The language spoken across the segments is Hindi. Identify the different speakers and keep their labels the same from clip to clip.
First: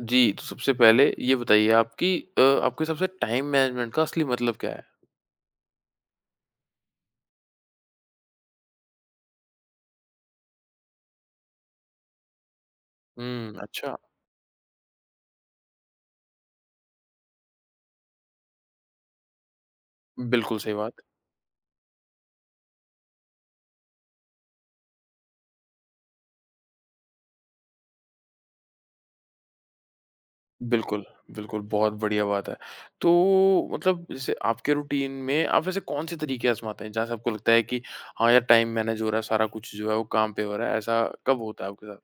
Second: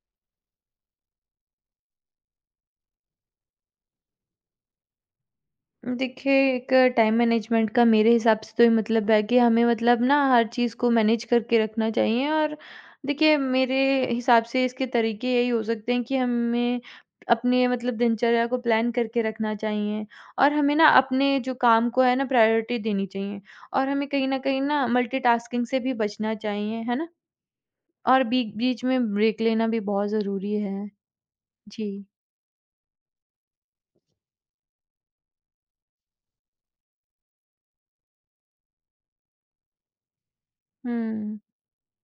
Speaker 1: जी, तो सबसे पहले ये बताइए आप कि आपके हिसाब से टाइम मैनेजमेंट का असली मतलब क्या है?
Speaker 2: देखिए, एक टाइम मैनेजमेंट का मेरे हिसाब से तो ये मतलब है कि हमें मतलब ना हर चीज़ को मैनेज करके रखना चाहिए। और देखिए
Speaker 1: हुँ,
Speaker 2: मेरे
Speaker 1: अच्छा।
Speaker 2: हिसाब से इसके तरीके यही हो सकते हैं कि हमें अपने मतलब दिनचर्या को प्लान करके रखना चाहिए। और
Speaker 1: बिल्कुल सही
Speaker 2: हमें ना
Speaker 1: बात।
Speaker 2: अपने जो काम को है ना प्रायोरिटी देनी चाहिए। और हमें कहीं न कहीं ना मल्टीटास्किंग से भी बचना चाहिए, है ना? और बी बीच में ब्रेक लेना भी बहुत ज़रूरी है।
Speaker 1: बिल्कुल, बिल्कुल,
Speaker 2: जी।
Speaker 1: बहुत बढ़िया बात है। तो मतलब जैसे आपके रूटीन में आप वैसे कौन-से तरीके आज़माते हैं, जहाँ से आपको लगता है कि हाँ यार, टाइम मैनेज हो रहा है, सारा कुछ जो है वो काम पे हो रहा है, ऐसा
Speaker 2: हुँ।
Speaker 1: कब होता है आपके साथ?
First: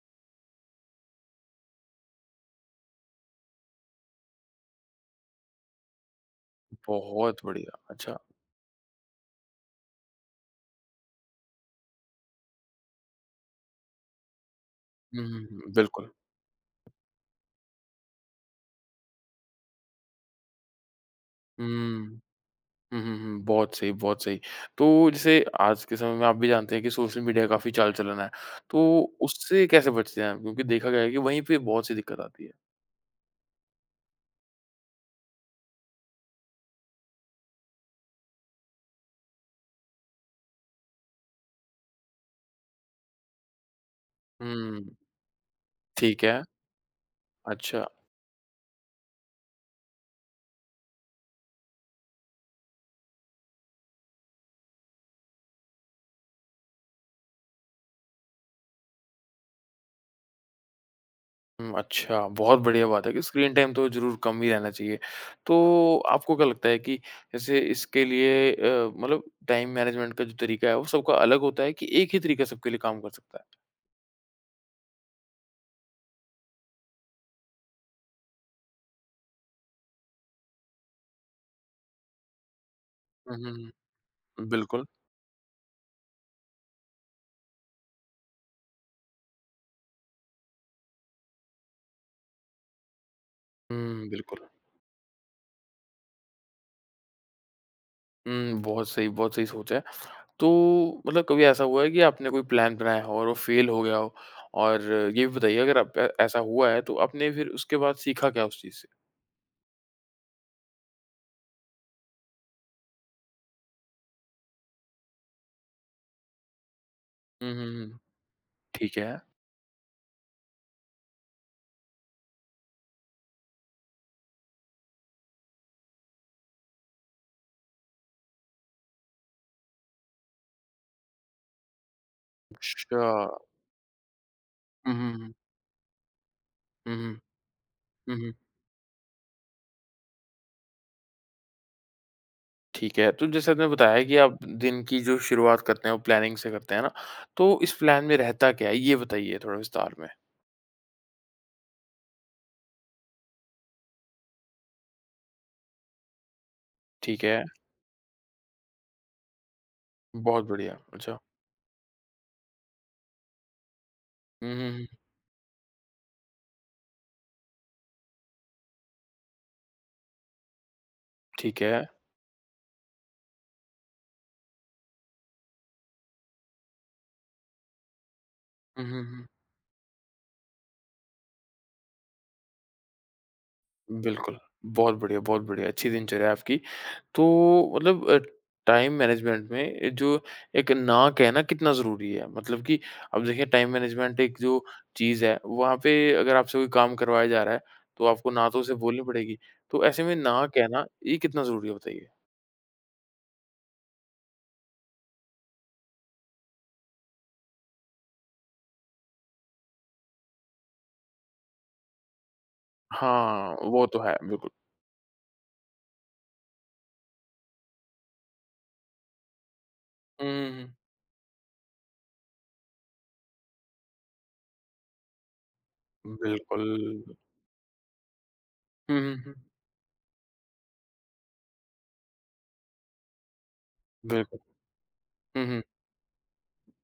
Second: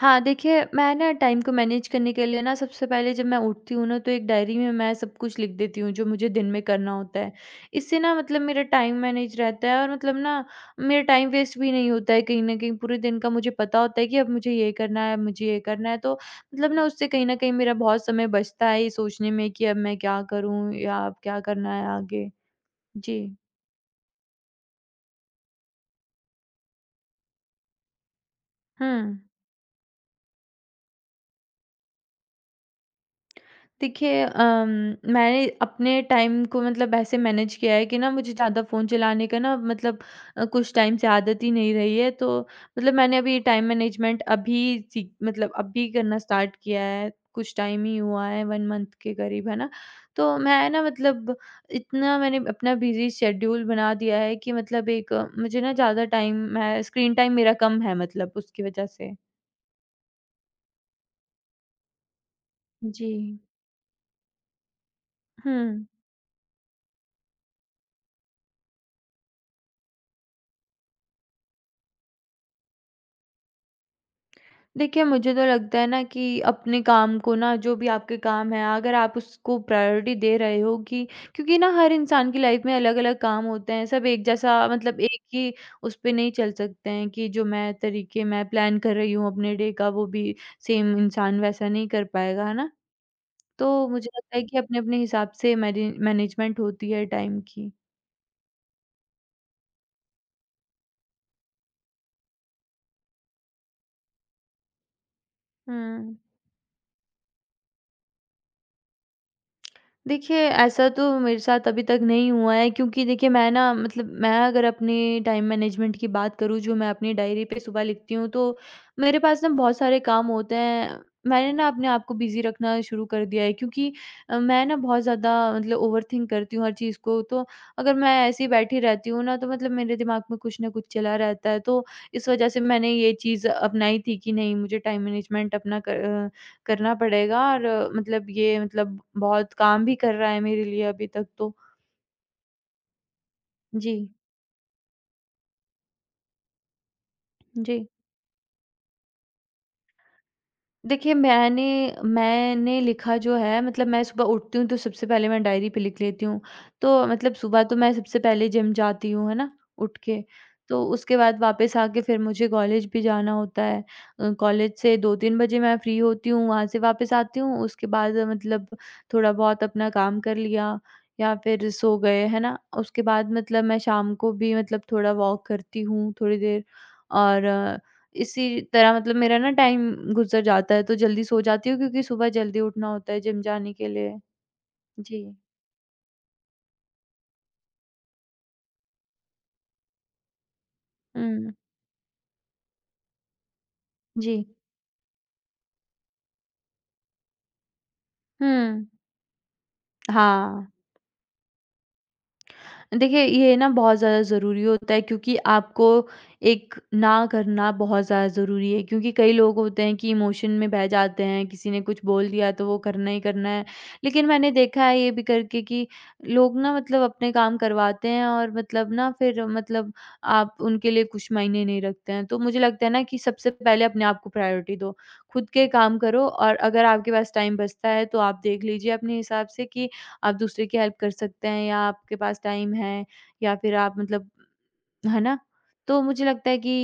Speaker 2: हाँ, देखिए मैं ना टाइम को मैनेज करने के लिए ना सबसे पहले जब मैं उठती हूँ ना तो एक डायरी में मैं सब कुछ लिख देती हूँ जो मुझे दिन में करना होता है।
Speaker 1: बहुत बढ़िया,
Speaker 2: इससे ना
Speaker 1: अच्छा।
Speaker 2: मतलब मेरा टाइम मैनेज रहता है और मतलब ना मेरा टाइम वेस्ट भी नहीं होता है, कहीं न कहीं पूरे दिन का मुझे पता होता है कि अब मुझे ये करना है, अब
Speaker 1: हुँ, हुँ,
Speaker 2: मुझे ये
Speaker 1: हुँ,
Speaker 2: करना है।
Speaker 1: बिल्कुल।
Speaker 2: तो मतलब ना उससे कहीं न कहीं मेरा बहुत समय बचता है ये सोचने में कि अब मैं क्या करूँ या अब क्या करना है
Speaker 1: हुँ।
Speaker 2: आगे?
Speaker 1: हुँ, हुँ,
Speaker 2: जी।
Speaker 1: हुँ। बहुत सही, बहुत सही। तो जैसे आज के समय में आप भी जानते हैं कि सोशल मीडिया काफ़ी चाल-चलन है,
Speaker 2: हुँ।
Speaker 1: तो उससे कैसे बचते हैं आप? क्योंकि देखा गया है कि वहीं पे बहुत सी दिक्कत आती है।
Speaker 2: देखिए मैंने अपने टाइम को मतलब ऐसे मैनेज किया है कि ना मुझे ज़्यादा फ़ोन चलाने का ना मतलब कुछ टाइम से आदत ही नहीं रही है। तो मतलब मैंने अभी टाइम मैनेजमेंट अभी
Speaker 1: हुँ,
Speaker 2: सीख मतलब अभी करना
Speaker 1: ठीक है।
Speaker 2: स्टार्ट किया है। कुछ
Speaker 1: अच्छा
Speaker 2: टाइम ही हुआ है, वन मंथ के करीब है ना। तो मैं ना मतलब इतना मैंने अपना बिजी शेड्यूल बना दिया है कि मतलब एक मुझे ना ज़्यादा टाइम मैं स्क्रीन टाइम मेरा कम है मतलब उसकी वजह से।
Speaker 1: हुँ, अच्छा, बहुत बढ़िया बात है कि
Speaker 2: जी।
Speaker 1: स्क्रीन टाइम तो ज़रूर कम ही रहना चाहिए।
Speaker 2: हम्म।
Speaker 1: तो आपको क्या लगता है कि जैसे इसके लिए मतलब टाइम मैनेजमेंट का जो तरीका है, वो सबका अलग होता है कि एक ही तरीका सबके लिए काम कर सकता है?
Speaker 2: देखिए, मुझे तो लगता है ना कि अपने काम को ना जो भी आपके काम हैं, अगर आप उसको प्रायोरिटी दे रहे हो कि क्योंकि ना हर इंसान की लाइफ में अलग-अलग
Speaker 1: हुँ,
Speaker 2: काम
Speaker 1: हुँ,
Speaker 2: होते हैं। सब एक
Speaker 1: हुँ।
Speaker 2: जैसा
Speaker 1: बिल्कुल।
Speaker 2: मतलब एक ही उस पे नहीं चल सकते हैं कि जो मैं तरीके मैं प्लान कर रही हूँ अपने डे का, वो भी सेम इंसान वैसा नहीं कर पाएगा, है ना? तो
Speaker 1: हुँ,
Speaker 2: मुझे लगता है
Speaker 1: बिल्कुल।
Speaker 2: कि अपने-अपने हिसाब से मैने मैनेजमेंट होती है टाइम की।
Speaker 1: हुँ, बहुत सही सोच है। तो मतलब कभी ऐसा हुआ है कि आपने कोई प्लान बनाया हो और वो फेल हो गया हो? और ये भी बताइए अगर आप
Speaker 2: हुँ।
Speaker 1: ऐसा हुआ है तो आपने फिर उसके बाद सीखा क्या उस चीज़ से?
Speaker 2: देखिए, ऐसा तो मेरे साथ अभी तक नहीं हुआ है, क्योंकि देखिए मैं ना मतलब मैं अगर अपने टाइम मैनेजमेंट की बात करूँ जो मैं अपनी डायरी
Speaker 1: हुँ,
Speaker 2: पे
Speaker 1: हुँ,
Speaker 2: सुबह
Speaker 1: हुँ।
Speaker 2: लिखती हूँ तो
Speaker 1: ठीक है।
Speaker 2: मेरे पास ना बहुत सारे काम होते हैं। मैंने ना अपने आप को बिज़ी रखना शुरू कर दिया है, क्योंकि मैं ना बहुत ज़्यादा मतलब ओवरथिंक करती हूँ हर चीज़ को। तो अगर मैं ऐसे ही बैठी रहती हूँ ना तो मतलब मेरे दिमाग में कुछ ना कुछ चला रहता है। तो इस वज़ह से मैंने
Speaker 1: अच्छा।
Speaker 2: ये चीज़ अपनाई थी कि नहीं, मुझे
Speaker 1: हुँ,
Speaker 2: टाइम
Speaker 1: हुँ, हुँ।
Speaker 2: मैनेजमेंट अपना करना
Speaker 1: हुँ, हुँ।
Speaker 2: पड़ेगा और
Speaker 1: हुँ,
Speaker 2: मतलब
Speaker 1: हुँ।
Speaker 2: ये मतलब बहुत काम भी कर रहा है मेरे लिए अभी तक तो।
Speaker 1: ठीक है। तो जैसे आपने
Speaker 2: जी,
Speaker 1: बताया कि आप दिन की जो शुरुआत करते हैं वो प्लानिंग से करते हैं ना? तो इस
Speaker 2: जी।
Speaker 1: प्लान में रहता क्या है? ये बताइए थोड़ा विस्तार में।
Speaker 2: देखिए मैंने मैंने लिखा जो है मतलब मैं सुबह उठती हूँ तो सबसे पहले मैं डायरी पे लिख लेती हूँ। तो
Speaker 1: ठीक
Speaker 2: मतलब
Speaker 1: है।
Speaker 2: सुबह तो मैं सबसे पहले जिम जाती हूँ, है ना? उठ के।
Speaker 1: बहुत बढ़िया।
Speaker 2: तो उसके
Speaker 1: अच्छा।
Speaker 2: बाद वापस आके फिर मुझे कॉलेज भी जाना होता है।
Speaker 1: हुँ, हुँ,
Speaker 2: कॉलेज
Speaker 1: हुँ।
Speaker 2: से 2-3 बजे मैं फ्री होती हूँ, वहाँ से वापस आती हूँ। उसके बाद मतलब थोड़ा बहुत अपना काम कर लिया या
Speaker 1: ठीक
Speaker 2: फिर
Speaker 1: है।
Speaker 2: सो गए, है ना? उसके बाद मतलब मैं शाम को भी मतलब थोड़ा वॉक करती हूँ थोड़ी देर, और इसी
Speaker 1: हुँ,
Speaker 2: तरह
Speaker 1: हुँ,
Speaker 2: मतलब
Speaker 1: हुँ।
Speaker 2: मेरा ना टाइम गुज़र जाता है, तो जल्दी सो जाती हूँ क्योंकि सुबह जल्दी उठना होता है जिम जाने के लिए।
Speaker 1: बिल्कुल,
Speaker 2: जी।
Speaker 1: बहुत बढ़िया, अच्छी दिनचर्या है आपकी। तो मतलब टाइम मैनेजमेंट में जो एक ना कहना
Speaker 2: हुँ।
Speaker 1: कितना ज़रूरी है? मतलब कि अब देखिए टाइम मैनेजमेंट
Speaker 2: जी।
Speaker 1: एक जो चीज़ है, वहाँ पे अगर आपसे कोई काम करवाया जा रहा है, तो आपको ना
Speaker 2: हुँ।
Speaker 1: तो उसे बोलनी पड़ेगी। तो ऐसे में ना
Speaker 2: हाँ।
Speaker 1: कहना ये कितना ज़रूरी है बताइए?
Speaker 2: देखिए, ये ना बहुत ज़्यादा ज़रूरी होता है क्योंकि आपको एक ना करना बहुत ज़्यादा ज़रूरी है, क्योंकि कई लोग होते हैं कि इमोशन में बह जाते हैं, किसी ने कुछ बोल दिया तो वो करना ही करना
Speaker 1: हाँ,
Speaker 2: है।
Speaker 1: वो तो है,
Speaker 2: लेकिन
Speaker 1: बिल्कुल।
Speaker 2: मैंने देखा है ये भी करके कि लोग ना मतलब अपने काम करवाते हैं और मतलब ना फिर मतलब आप
Speaker 1: हुँ,
Speaker 2: उनके लिए कुछ मायने नहीं रखते हैं। तो मुझे लगता है ना कि सबसे पहले अपने आप को प्रायोरिटी दो, खुद के काम करो, और
Speaker 1: बिल्कुल।
Speaker 2: अगर आपके पास टाइम बचता है तो आप देख लीजिए
Speaker 1: हुँ, हुँ,
Speaker 2: अपने
Speaker 1: हुँ।
Speaker 2: हिसाब से कि आप दूसरे की हेल्प कर सकते हैं या आपके पास टाइम है या फिर आप मतलब,
Speaker 1: बिल्कुल।
Speaker 2: है ना?
Speaker 1: हुँ, हुँ,
Speaker 2: तो मुझे लगता है कि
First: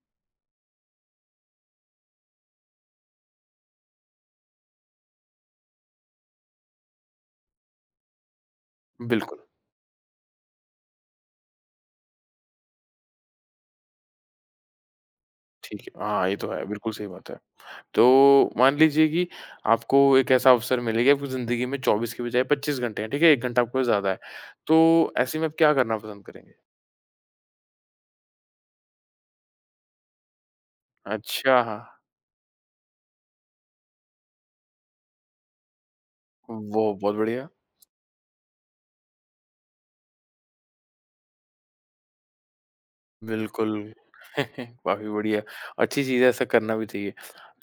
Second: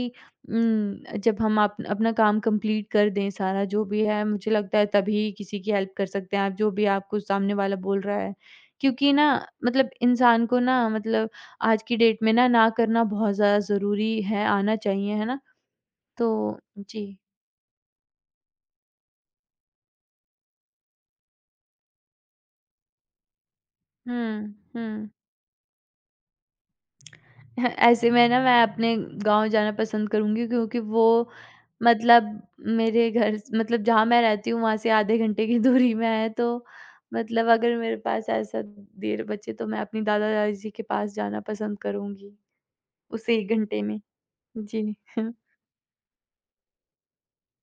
Speaker 2: जब हम आप अपना काम कंप्लीट कर दें सारा जो भी है, मुझे लगता है तभी किसी की हेल्प कर सकते हैं आप, जो भी आपको सामने वाला बोल रहा है। क्योंकि ना
Speaker 1: बिल्कुल,
Speaker 2: मतलब इंसान को ना मतलब आज की डेट में ना, ना करना बहुत ज़्यादा ज़रूरी है, आना चाहिए, है ना?
Speaker 1: ठीक है। हाँ, ये तो
Speaker 2: तो
Speaker 1: है, बिल्कुल सही
Speaker 2: जी।
Speaker 1: बात है। तो मान लीजिए कि आपको एक ऐसा अवसर मिले कि आपकी ज़िंदगी में 24 के बजाय 25 घंटे हैं, ठीक है? 1 घंटा आपके पास ज़्यादा है।
Speaker 2: हुँ, हुँ।
Speaker 1: तो ऐसे में आप क्या करना पसंद करेंगे?
Speaker 2: हाँ, ऐसे में ना मैं अपने गाँव जाना पसंद करूँगी क्योंकि वो
Speaker 1: अच्छा, हाँ,
Speaker 2: मतलब मेरे घर स मतलब जहाँ मैं रहती हूँ वहाँ से आधे घंटे की दूरी में है तो
Speaker 1: वो बहुत बढ़िया।
Speaker 2: मतलब अगर मेरे पास ऐसा देर बचे तो मैं अपनी दादा-दादी जी के पास जाना पसंद करूँगी, उस 1 घंटे
Speaker 1: बिल्कुल,
Speaker 2: में। जी।
Speaker 1: काफ़ी बढ़िया। अच्छी चीज़ है, ऐसा करना भी चाहिए।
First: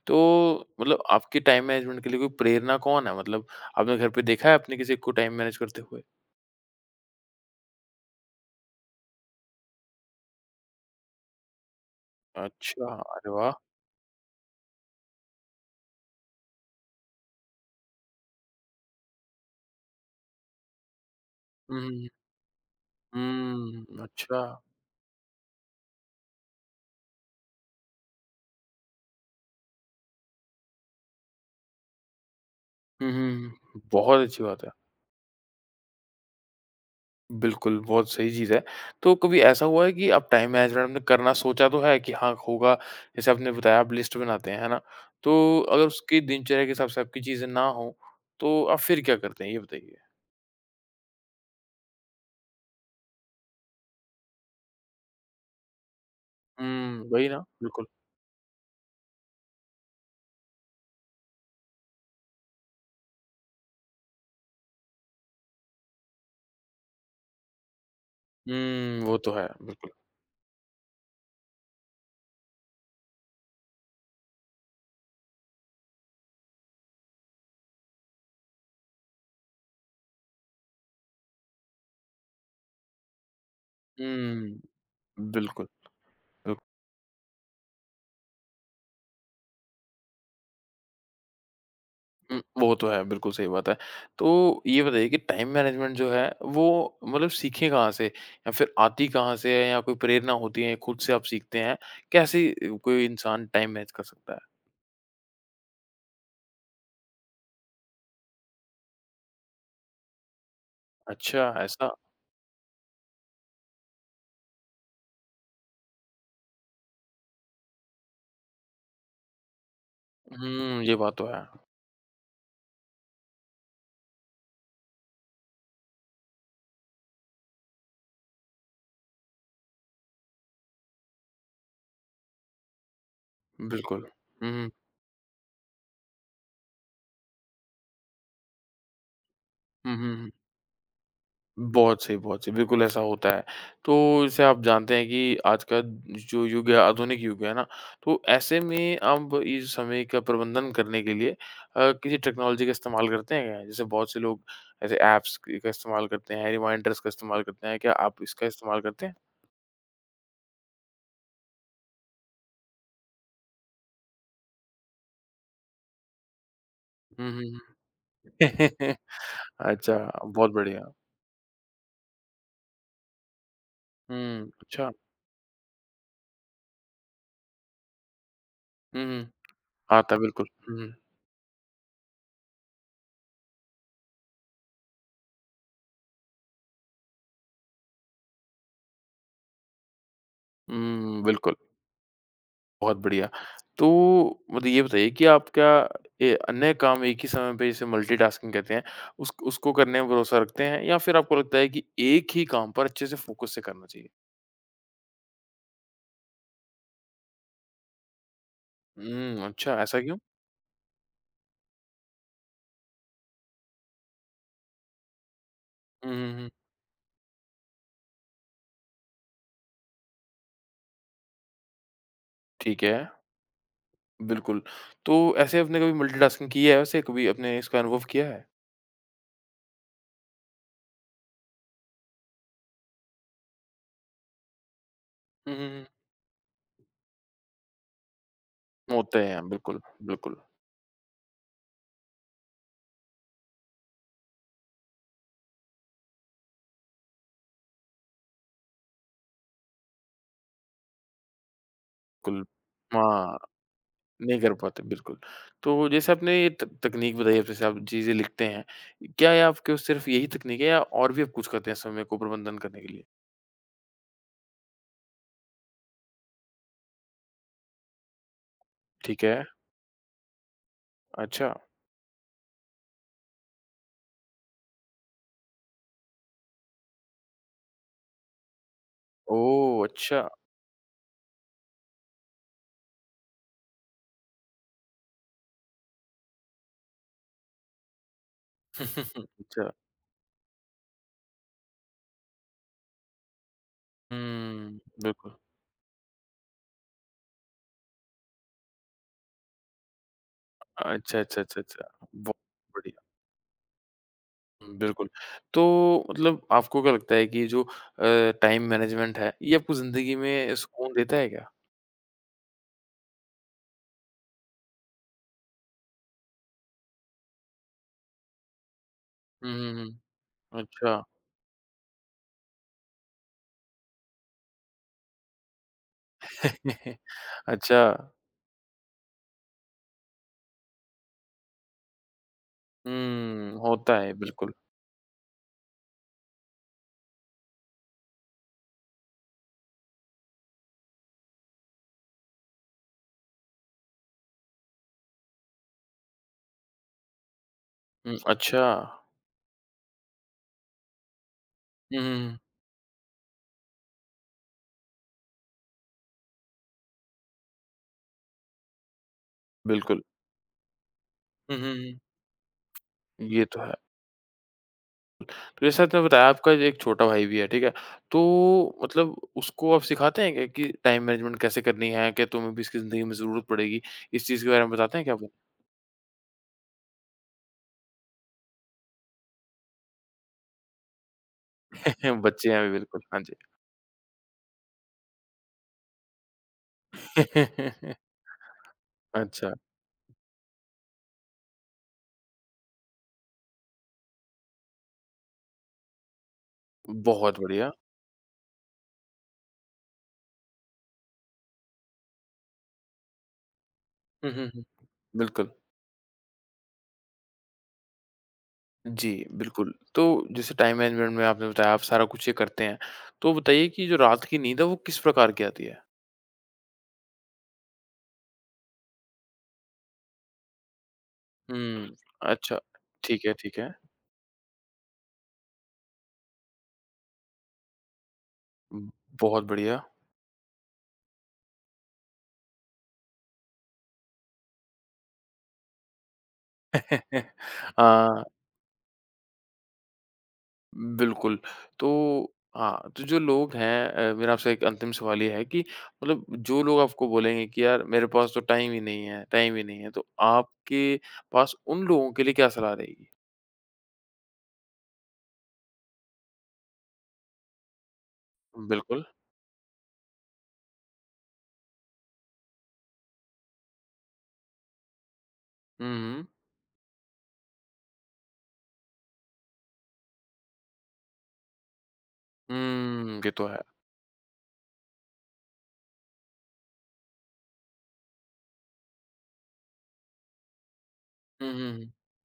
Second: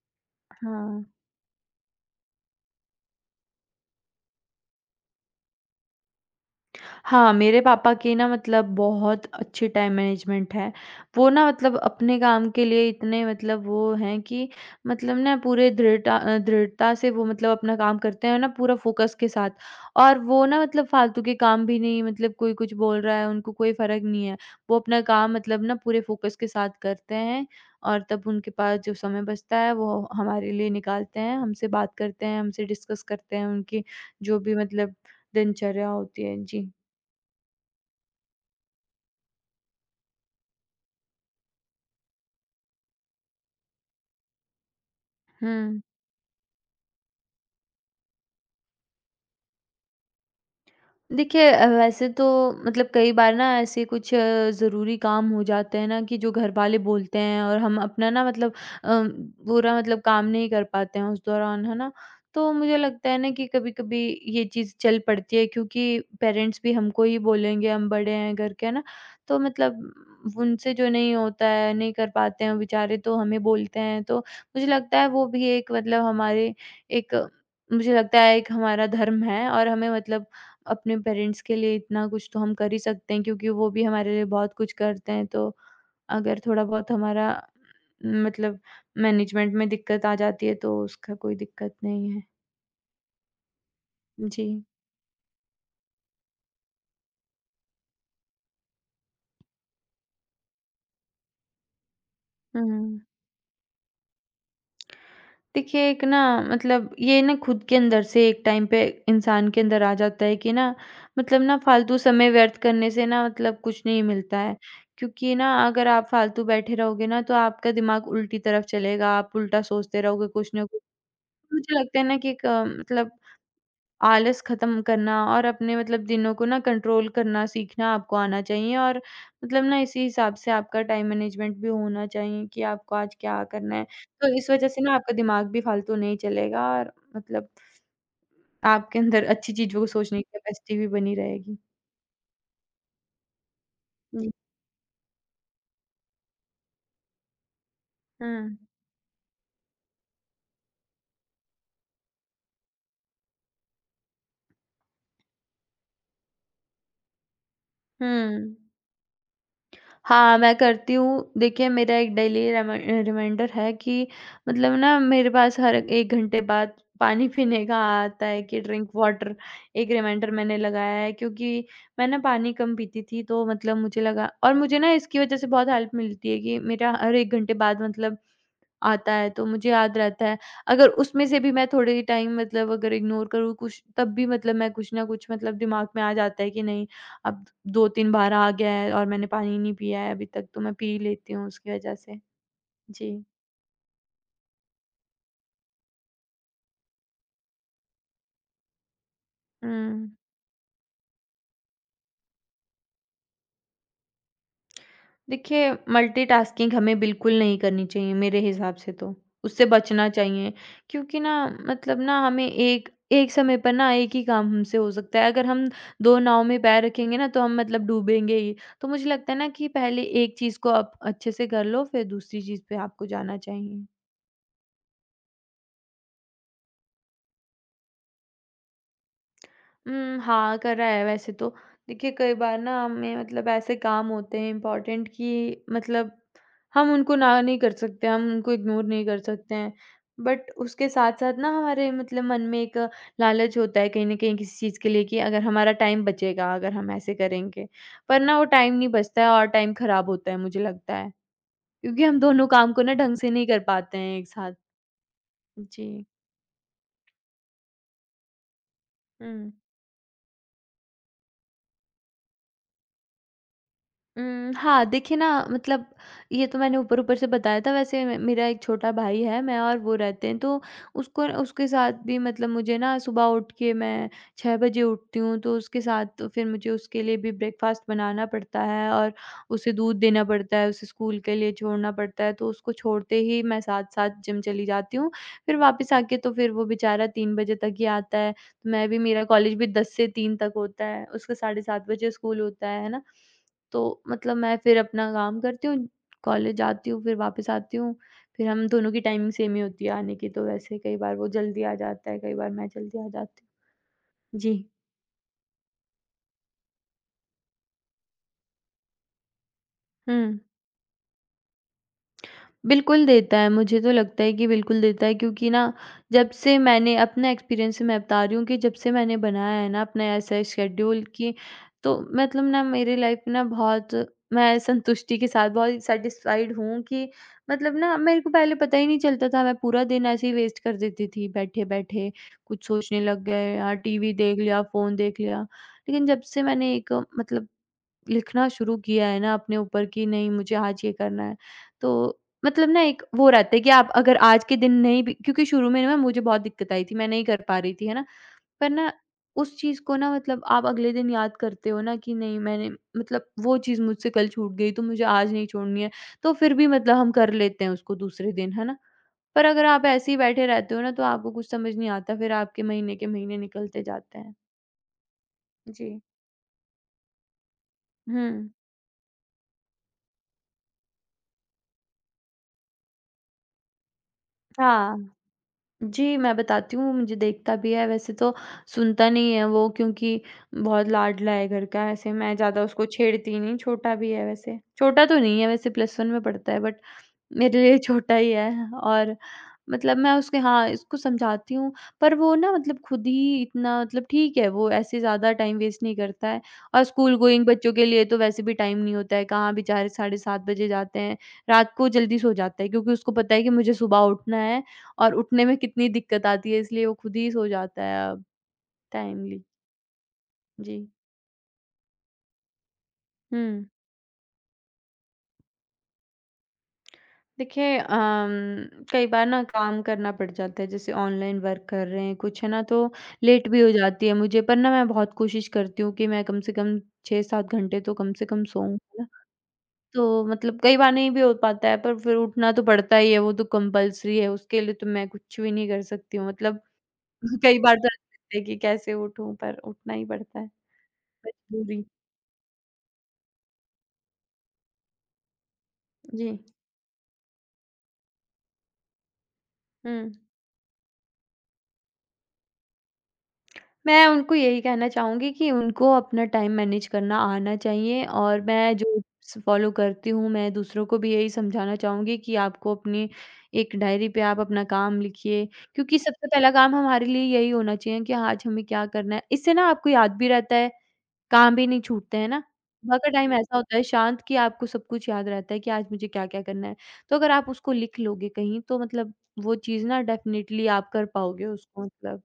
Speaker 1: तो मतलब
Speaker 2: हाँ।
Speaker 1: आपके टाइम मैनेजमेंट के लिए कोई प्रेरणा कौन है? मतलब आपने घर पे देखा है आपने किसी को टाइम मैनेज करते हुए?
Speaker 2: हाँ, मेरे पापा की ना मतलब बहुत अच्छी टाइम मैनेजमेंट है। वो ना मतलब अपने काम के लिए
Speaker 1: अच्छा,
Speaker 2: इतने
Speaker 1: अरे वाह!
Speaker 2: मतलब वो हैं कि मतलब ना पूरे दृढ़ता से वो मतलब अपना काम करते हैं ना पूरा फ़ोकस के साथ। और वो ना मतलब फ़ालतू के काम
Speaker 1: हुँ,
Speaker 2: भी
Speaker 1: हुँ,
Speaker 2: नहीं,
Speaker 1: हुँ।
Speaker 2: मतलब कोई कुछ बोल रहा है उनको कोई
Speaker 1: हुँ,
Speaker 2: फ़र्क नहीं है।
Speaker 1: अच्छा।
Speaker 2: वो अपना काम मतलब ना पूरे फ़ोकस के साथ करते हैं, और तब उनके पास जो समय बचता है वो हमारे लिए निकालते हैं, हमसे बात करते हैं, हमसे डिस्कस
Speaker 1: हुँ,
Speaker 2: करते हैं
Speaker 1: हुँ, हुँ।
Speaker 2: उनकी
Speaker 1: बहुत
Speaker 2: जो
Speaker 1: अच्छी
Speaker 2: भी
Speaker 1: बात है।
Speaker 2: मतलब दिनचर्या होती है। जी।
Speaker 1: बिल्कुल, बहुत सही चीज़ है। तो कभी ऐसा हुआ है कि आप टाइम मैनेजमेंट आपने करना सोचा तो है कि हाँ, होगा, जैसे आपने बताया आप लिस्ट बनाते हैं, है ना? तो
Speaker 2: हुँ।
Speaker 1: अगर उसकी दिनचर्या के हिसाब से आपकी चीज़ें ना हों, तो आप फिर क्या करते हैं? ये बताइए।
Speaker 2: देखिए वैसे तो मतलब कई बार ना ऐसे कुछ ज़रूरी काम हो जाते हैं ना कि जो घर वाले
Speaker 1: हुँ,
Speaker 2: बोलते
Speaker 1: वही ना,
Speaker 2: हैं और हम
Speaker 1: बिल्कुल।
Speaker 2: अपना ना मतलब पूरा मतलब काम नहीं कर पाते हैं उस दौरान, है ना? तो मुझे लगता है ना कि कभी-कभी ये चीज़ चल पड़ती है क्योंकि पेरेंट्स भी हमको ही बोलेंगे, हम बड़े हैं घर के, है ना?
Speaker 1: हुँ, वो तो
Speaker 2: तो
Speaker 1: है, बिल्कुल।
Speaker 2: मतलब उनसे जो नहीं होता है, नहीं कर पाते हैं बेचारे तो हमें बोलते हैं, तो मुझे लगता है वो भी एक मतलब हमारे एक, मुझे लगता है एक हमारा धर्म है, और हमें मतलब अपने पेरेंट्स के लिए इतना कुछ तो हम कर ही सकते हैं क्योंकि वो भी हमारे लिए बहुत
Speaker 1: हुँ,
Speaker 2: कुछ करते हैं। तो
Speaker 1: बिल्कुल।
Speaker 2: अगर थोड़ा बहुत हमारा न, मतलब मैनेजमेंट में दिक्कत आ जाती है तो उसका कोई दिक्कत नहीं है।
Speaker 1: हुँ, वो तो है, बिल्कुल सही बात है। तो
Speaker 2: जी।
Speaker 1: ये बताइए कि टाइम मैनेजमेंट जो है वो मतलब सीखें कहाँ से? या फिर आती कहाँ से है या कोई प्रेरणा होती है, खुद से आप सीखते हैं? कैसे
Speaker 2: हुँ।
Speaker 1: कोई इंसान टाइम मैनेज कर सकता है?
Speaker 2: देखिए एक ना मतलब ये ना खुद के अंदर से एक टाइम पे इंसान के अंदर आ जाता है कि ना मतलब
Speaker 1: अच्छा,
Speaker 2: ना
Speaker 1: ऐसा?
Speaker 2: फालतू समय व्यर्थ करने से ना मतलब कुछ नहीं मिलता है। क्योंकि ना अगर आप फालतू बैठे रहोगे ना तो आपका दिमाग उल्टी तरफ चलेगा, आप उल्टा सोचते रहोगे, कुछ ना
Speaker 1: हुँ, ये बात तो है।
Speaker 2: मुझे लगता है ना कि एक मतलब आलस खत्म करना और अपने मतलब दिनों को ना कंट्रोल करना सीखना आपको आना चाहिए, और मतलब ना इसी हिसाब से आपका टाइम मैनेजमेंट भी होना चाहिए कि आपको आज क्या करना है।
Speaker 1: बिल्कुल।
Speaker 2: तो इस
Speaker 1: हुँ,
Speaker 2: वजह
Speaker 1: हुँ।
Speaker 2: से ना आपका दिमाग भी फालतू नहीं चलेगा और मतलब आपके अंदर अच्छी चीज़ों को
Speaker 1: हुँ, हुँ,
Speaker 2: सोचने की
Speaker 1: हुँ।
Speaker 2: कैपेसिटी भी बनी रहेगी।
Speaker 1: बहुत सही, बहुत सही। बिल्कुल ऐसा होता है। तो
Speaker 2: जी।
Speaker 1: जैसे आप जानते हैं कि आज का जो युग है, आधुनिक युग है ना, तो
Speaker 2: हुँ।
Speaker 1: ऐसे में अब इस समय का प्रबंधन करने के लिए किसी टेक्नोलॉजी का इस्तेमाल करते हैं क्या? जैसे बहुत से लोग ऐसे ऐप्स क का इस्तेमाल करते हैं, रिमाइंडर्स का इस्तेमाल करते हैं। क्या आप इसका
Speaker 2: हुँ।
Speaker 1: इस्तेमाल करते हैं?
Speaker 2: हाँ, मैं करती हूँ। देखिए मेरा एक डेली रिमाइंडर है कि मतलब ना मेरे पास हर 1 घंटे बाद पानी
Speaker 1: हुँ, हुँ,
Speaker 2: पीने का
Speaker 1: हुँ।
Speaker 2: आता है कि ड्रिंक वाटर, एक
Speaker 1: अच्छा,
Speaker 2: रिमाइंडर
Speaker 1: बहुत
Speaker 2: मैंने
Speaker 1: बढ़िया।
Speaker 2: लगाया है क्योंकि मैं ना पानी कम पीती थी तो मतलब मुझे लगा,
Speaker 1: हुँ,
Speaker 2: और मुझे
Speaker 1: अच्छा।
Speaker 2: ना इसकी वज़ह से बहुत हेल्प मिलती है कि मेरा हर 1 घंटे बाद मतलब
Speaker 1: हुँ,
Speaker 2: आता
Speaker 1: हुँ।
Speaker 2: है तो मुझे याद
Speaker 1: आता
Speaker 2: रहता है।
Speaker 1: बिल्कुल। हुँ,
Speaker 2: अगर
Speaker 1: हुँ।
Speaker 2: उसमें से भी मैं थोड़े टाइम मतलब अगर इग्नोर करूँ कुछ तब भी मतलब मैं कुछ न कुछ मतलब दिमाग में आ जाता है कि नहीं, अब 2-3 बार आ गया है और मैंने पानी नहीं पिया है अभी तक, तो मैं पी
Speaker 1: हुँ,
Speaker 2: लेती हूँ
Speaker 1: बिल्कुल।
Speaker 2: उसकी वज़ह से।
Speaker 1: बहुत
Speaker 2: जी।
Speaker 1: बढ़िया। तो मतलब ये बताइए कि आप क्या ए, अन्य काम एक ही समय पे जिसे मल्टीटास्किंग कहते हैं, उस उसको करने
Speaker 2: हुँ।
Speaker 1: में भरोसा रखते हैं या फिर आपको लगता है कि एक ही काम पर अच्छे से फ़ोकस से करना चाहिए?
Speaker 2: देखिए, मल्टीटास्किंग हमें बिल्कुल नहीं करनी चाहिए मेरे हिसाब से तो,
Speaker 1: हुँ,
Speaker 2: उससे
Speaker 1: अच्छा ऐसा
Speaker 2: बचना
Speaker 1: क्यों?
Speaker 2: चाहिए क्योंकि ना मतलब ना हमें एक एक समय पर ना एक ही काम हमसे हो सकता है। अगर हम
Speaker 1: हुँ,
Speaker 2: 2
Speaker 1: हुँ,
Speaker 2: नाव
Speaker 1: हुँ।
Speaker 2: में पैर रखेंगे ना तो हम मतलब डूबेंगे ही। तो मुझे लगता है ना कि पहले एक चीज़ को आप अच्छे से कर लो, फिर दूसरी चीज़ पे
Speaker 1: ठीक है,
Speaker 2: आपको जाना चाहिए।
Speaker 1: बिल्कुल। तो ऐसे आपने कभी मल्टीटास्किंग की है वैसे? कभी आपने इसका अनुभव किया है?
Speaker 2: हुँ, हाँ, करा है वैसे तो। देखिए, कई बार ना हमें मतलब ऐसे काम होते हैं इम्पोर्टेंट
Speaker 1: हुँ,
Speaker 2: कि
Speaker 1: हुँ, हुँ।
Speaker 2: मतलब हम उनको ना नहीं कर सकते, हम उनको इग्नोर नहीं कर
Speaker 1: होते हैं,
Speaker 2: सकते हैं।
Speaker 1: बिल्कुल, बिल्कुल,
Speaker 2: बट उसके साथ-साथ ना हमारे मतलब मन में एक लालच होता है कहीं न कहीं किसी चीज़ के लिए, कि अगर हमारा टाइम बचेगा, अगर हम ऐसे करेंगे। पर ना वो टाइम नहीं बचता है और टाइम खराब होता है मुझे लगता है, क्योंकि हम
Speaker 1: बिल्कुल।
Speaker 2: दोनों काम को ना ढंग से
Speaker 1: हाँ।
Speaker 2: नहीं कर पाते हैं एक
Speaker 1: नहीं कर
Speaker 2: साथ।
Speaker 1: पाते, बिल्कुल। तो
Speaker 2: जी।
Speaker 1: जैसे आपने ये त तकनीक बताई अब जैसे आप चीज़ें लिखते हैं, क्या ये
Speaker 2: हुँ।
Speaker 1: आपके वो सिर्फ़ यही तकनीक है या और भी आप कुछ करते हैं समय को प्रबंधन करने के लिए?
Speaker 2: हाँ, देखिए ना मतलब ये तो मैंने ऊपर-ऊपर से बताया था, वैसे मे मेरा एक छोटा भाई
Speaker 1: ठीक
Speaker 2: है,
Speaker 1: है,
Speaker 2: मैं और वो रहते हैं तो उसको
Speaker 1: अच्छा।
Speaker 2: उसके साथ भी मतलब मुझे ना सुबह उठ के मैं 6 बजे उठती हूँ, तो उसके साथ तो फिर मुझे उसके लिए भी ब्रेकफ़ास्ट बनाना पड़ता है और उसे
Speaker 1: ओह!
Speaker 2: दूध
Speaker 1: अच्छा।
Speaker 2: देना पड़ता है, उसे स्कूल के लिए छोड़ना पड़ता है, तो उसको छोड़ते ही मैं साथ-साथ जिम चली जाती हूँ। फिर वापस आके तो फिर वो बेचारा 3 बजे तक ही आता है, तो मैं भी, मेरा कॉलेज भी
Speaker 1: अच्छा।
Speaker 2: 10 से 3 तक होता है, उसका साढ़े 7 बजे स्कूल होता है ना? तो मतलब मैं
Speaker 1: हुँ,
Speaker 2: फिर अपना
Speaker 1: बिल्कुल।
Speaker 2: काम करती हूँ, कॉलेज जाती हूँ, फिर वापस आती हूँ। फिर हम दोनों की टाइमिंग सेम ही होती है आने की, तो वैसे कई बार
Speaker 1: अच्छा,
Speaker 2: वो
Speaker 1: अच्छा, अच्छा,
Speaker 2: जल्दी आ
Speaker 1: अच्छा।
Speaker 2: जाता है, कई
Speaker 1: बहुत
Speaker 2: बार मैं
Speaker 1: बढ़िया।
Speaker 2: जल्दी आ जाती हूँ। जी।
Speaker 1: बिल्कुल। तो मतलब आपको क्या लगता है कि जो टाइम मैनेजमेंट है, ये आपको ज़िंदगी
Speaker 2: हुँ।
Speaker 1: में सुकून देता है क्या?
Speaker 2: बिल्कुल देता है, मुझे तो लगता है कि बिल्कुल देता है क्योंकि ना, जब से मैंने अपना एक्सपीरियंस से मैं बता रही हूँ कि जब से मैंने
Speaker 1: हुँ,
Speaker 2: बनाया है
Speaker 1: हुँ,
Speaker 2: ना अपना
Speaker 1: हुँ।
Speaker 2: ऐसा
Speaker 1: अच्छा।
Speaker 2: शेड्यूल कि, तो मतलब ना मेरी लाइफ में ना बहुत, मैं संतुष्टि के साथ बहुत सैटिस्फाइड हूँ कि, मतलब ना
Speaker 1: अच्छा।
Speaker 2: मेरे को पहले पता ही नहीं चलता था, मैं पूरा दिन ऐसे ही वेस्ट कर देती थी बैठे-बैठे, कुछ सोचने लग गए,
Speaker 1: हुँ,
Speaker 2: यार
Speaker 1: होता है,
Speaker 2: टीवी देख
Speaker 1: बिल्कुल।
Speaker 2: लिया, फ़ोन देख लिया। लेकिन जब से मैंने एक मतलब लिखना शुरू किया है ना अपने ऊपर कि नहीं, मुझे आज ये करना है, तो मतलब ना एक वो रहता है कि आप अगर आज के दिन नहीं भी, क्योंकि शुरू में ना मुझे बहुत दिक्कत आई थी, मैं नहीं कर पा रही थी, है ना?
Speaker 1: हुँ, अच्छा।
Speaker 2: पर ना उस चीज़ को ना मतलब आप अगले दिन याद करते हो ना
Speaker 1: हुँ,
Speaker 2: कि
Speaker 1: हुँ, हुँ।
Speaker 2: नहीं, मैंने मतलब वो चीज़ मुझसे कल छूट गई, तो मुझे आज नहीं छोड़नी है, तो फिर भी मतलब हम कर लेते हैं उसको दूसरे दिन, है ना? पर अगर आप
Speaker 1: बिल्कुल।
Speaker 2: ऐसे ही बैठे रहते हो ना तो आपको कुछ
Speaker 1: हुँ, हुँ,
Speaker 2: समझ नहीं
Speaker 1: हुँ।
Speaker 2: आता, फिर आपके महीने के महीने
Speaker 1: ये तो है।
Speaker 2: निकलते जाते हैं।
Speaker 1: तो जैसे
Speaker 2: जी।
Speaker 1: आपने बताया आपका एक छोटा भाई भी है, ठीक है?
Speaker 2: हुँ।
Speaker 1: तो मतलब उसको आप सिखाते हैं क्या कि टाइम मैनेजमेंट कैसे करनी है? क्या तुम्हें भी इसकी ज़िंदगी में ज़रूरत पड़ेगी? इस चीज़ के बारे में बताते हैं
Speaker 2: हाँ।
Speaker 1: क्या वो?
Speaker 2: जी, मैं बताती हूँ, मुझे देखता भी है, वैसे तो सुनता नहीं है वो, क्योंकि बहुत लाडला है घर का, ऐसे मैं
Speaker 1: बच्चे हैं
Speaker 2: ज़्यादा
Speaker 1: अभी
Speaker 2: उसको
Speaker 1: बिल्कुल, हाँ जी।
Speaker 2: छेड़ती नहीं, छोटा भी है वैसे। छोटा तो नहीं है वैसे, प्लस 1 में पढ़ता है, बट मेरे लिए छोटा ही है, और
Speaker 1: अच्छा,
Speaker 2: मतलब मैं उसके, हाँ, इसको समझाती हूँ, पर वो ना मतलब खुद ही इतना, मतलब ठीक है, वो ऐसे ज़्यादा टाइम वेस्ट नहीं करता है, और स्कूल
Speaker 1: बहुत
Speaker 2: गोइंग
Speaker 1: बढ़िया।
Speaker 2: बच्चों के लिए तो वैसे भी टाइम नहीं होता है, कहाँ बेचारे साढ़े 7 बजे जाते हैं, रात को जल्दी सो जाता है क्योंकि उसको पता है कि मुझे सुबह
Speaker 1: हुँ,
Speaker 2: उठना
Speaker 1: हुँ, हुँ।
Speaker 2: है और उठने
Speaker 1: बिल्कुल।
Speaker 2: में कितनी दिक्कत आती है, इसलिए वो खुद ही सो जाता है अब
Speaker 1: जी,
Speaker 2: टाइमली।
Speaker 1: बिल्कुल। तो जैसे
Speaker 2: जी।
Speaker 1: टाइम मैनेजमेंट में आपने बताया आप सारा कुछ ये करते हैं। तो
Speaker 2: हुँ।
Speaker 1: बताइए कि जो रात की नींद है वो किस प्रकार की आती है?
Speaker 2: देखिए कई बार ना काम करना पड़ जाता है, जैसे ऑनलाइन वर्क कर
Speaker 1: हुँ।
Speaker 2: रहे हैं कुछ, है
Speaker 1: अच्छा,
Speaker 2: ना, तो
Speaker 1: ठीक है,
Speaker 2: लेट
Speaker 1: ठीक
Speaker 2: भी हो
Speaker 1: है।
Speaker 2: जाती है मुझे, पर ना मैं बहुत कोशिश करती हूँ कि मैं कम से कम 6-7 घंटे तो कम से कम सोऊं, है
Speaker 1: उम,
Speaker 2: ना?
Speaker 1: बहुत बढ़िया।
Speaker 2: तो मतलब कई बार नहीं भी हो पाता है, पर फिर उठना तो पड़ता ही है, वो तो कंपलसरी है, उसके लिए तो मैं कुछ भी नहीं कर सकती हूँ मतलब। कई बार
Speaker 1: अ,
Speaker 2: तो ऐसा लगता है कि कैसे उठूं, पर उठना ही पड़ता है,
Speaker 1: बिल्कुल,
Speaker 2: मजबूरी।
Speaker 1: तो हाँ, तो जो लोग हैं मेरा आपसे एक अंतिम सवाल ये है कि मतलब
Speaker 2: जी।
Speaker 1: जो लोग आपको बोलेंगे कि यार मेरे पास तो टाइम ही नहीं है टाइम ही नहीं है, तो
Speaker 2: हम्म।
Speaker 1: आपके पास उन लोगों के लिए क्या सलाह रहेगी?
Speaker 2: मैं उनको यही कहना चाहूँगी कि उनको अपना टाइम मैनेज करना आना चाहिए, और मैं जो
Speaker 1: बिल्कुल।
Speaker 2: टिप्स फ़ॉलो करती हूँ, मैं दूसरों को भी यही समझाना चाहूँगी कि आपको अपनी एक डायरी पे आप अपना काम लिखिए,
Speaker 1: हुँ,
Speaker 2: क्योंकि
Speaker 1: हुँ।
Speaker 2: सबसे पहला काम हमारे लिए यही होना चाहिए कि आज हमें क्या करना है। इससे ना आपको याद भी रहता है, काम भी नहीं छूटते हैं ना। सुबह का
Speaker 1: हुँ, ये
Speaker 2: टाइम
Speaker 1: तो
Speaker 2: ऐसा
Speaker 1: है।
Speaker 2: होता है शांत, कि आपको सब कुछ याद रहता है कि आज मुझे क्या-क्या करना है। तो अगर आप उसको लिख लोगे कहीं तो मतलब वो चीज़ ना डेफ़िनेटली आप कर पाओगे
Speaker 1: हुँ, हुँ,
Speaker 2: उसको
Speaker 1: हुँ।
Speaker 2: मतलब।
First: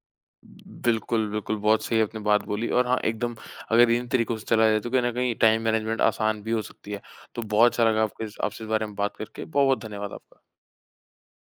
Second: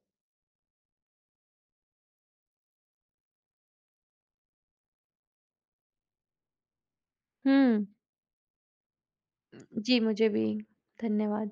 Speaker 1: बिल्कुल, बिल्कुल, बहुत सही आपने बात बोली और हाँ, एकदम अगर इन तरीकों से चला जाए तो कहीं न कहीं टाइम मैनेजमेंट आसान भी हो सकती है। तो बहुत अच्छा
Speaker 2: हुँ।
Speaker 1: लगा आपके आपसे इस बारे में बात करके, बहुत-बहुत
Speaker 2: जी,
Speaker 1: धन्यवाद
Speaker 2: मुझे
Speaker 1: आपका।
Speaker 2: भी। धन्यवाद।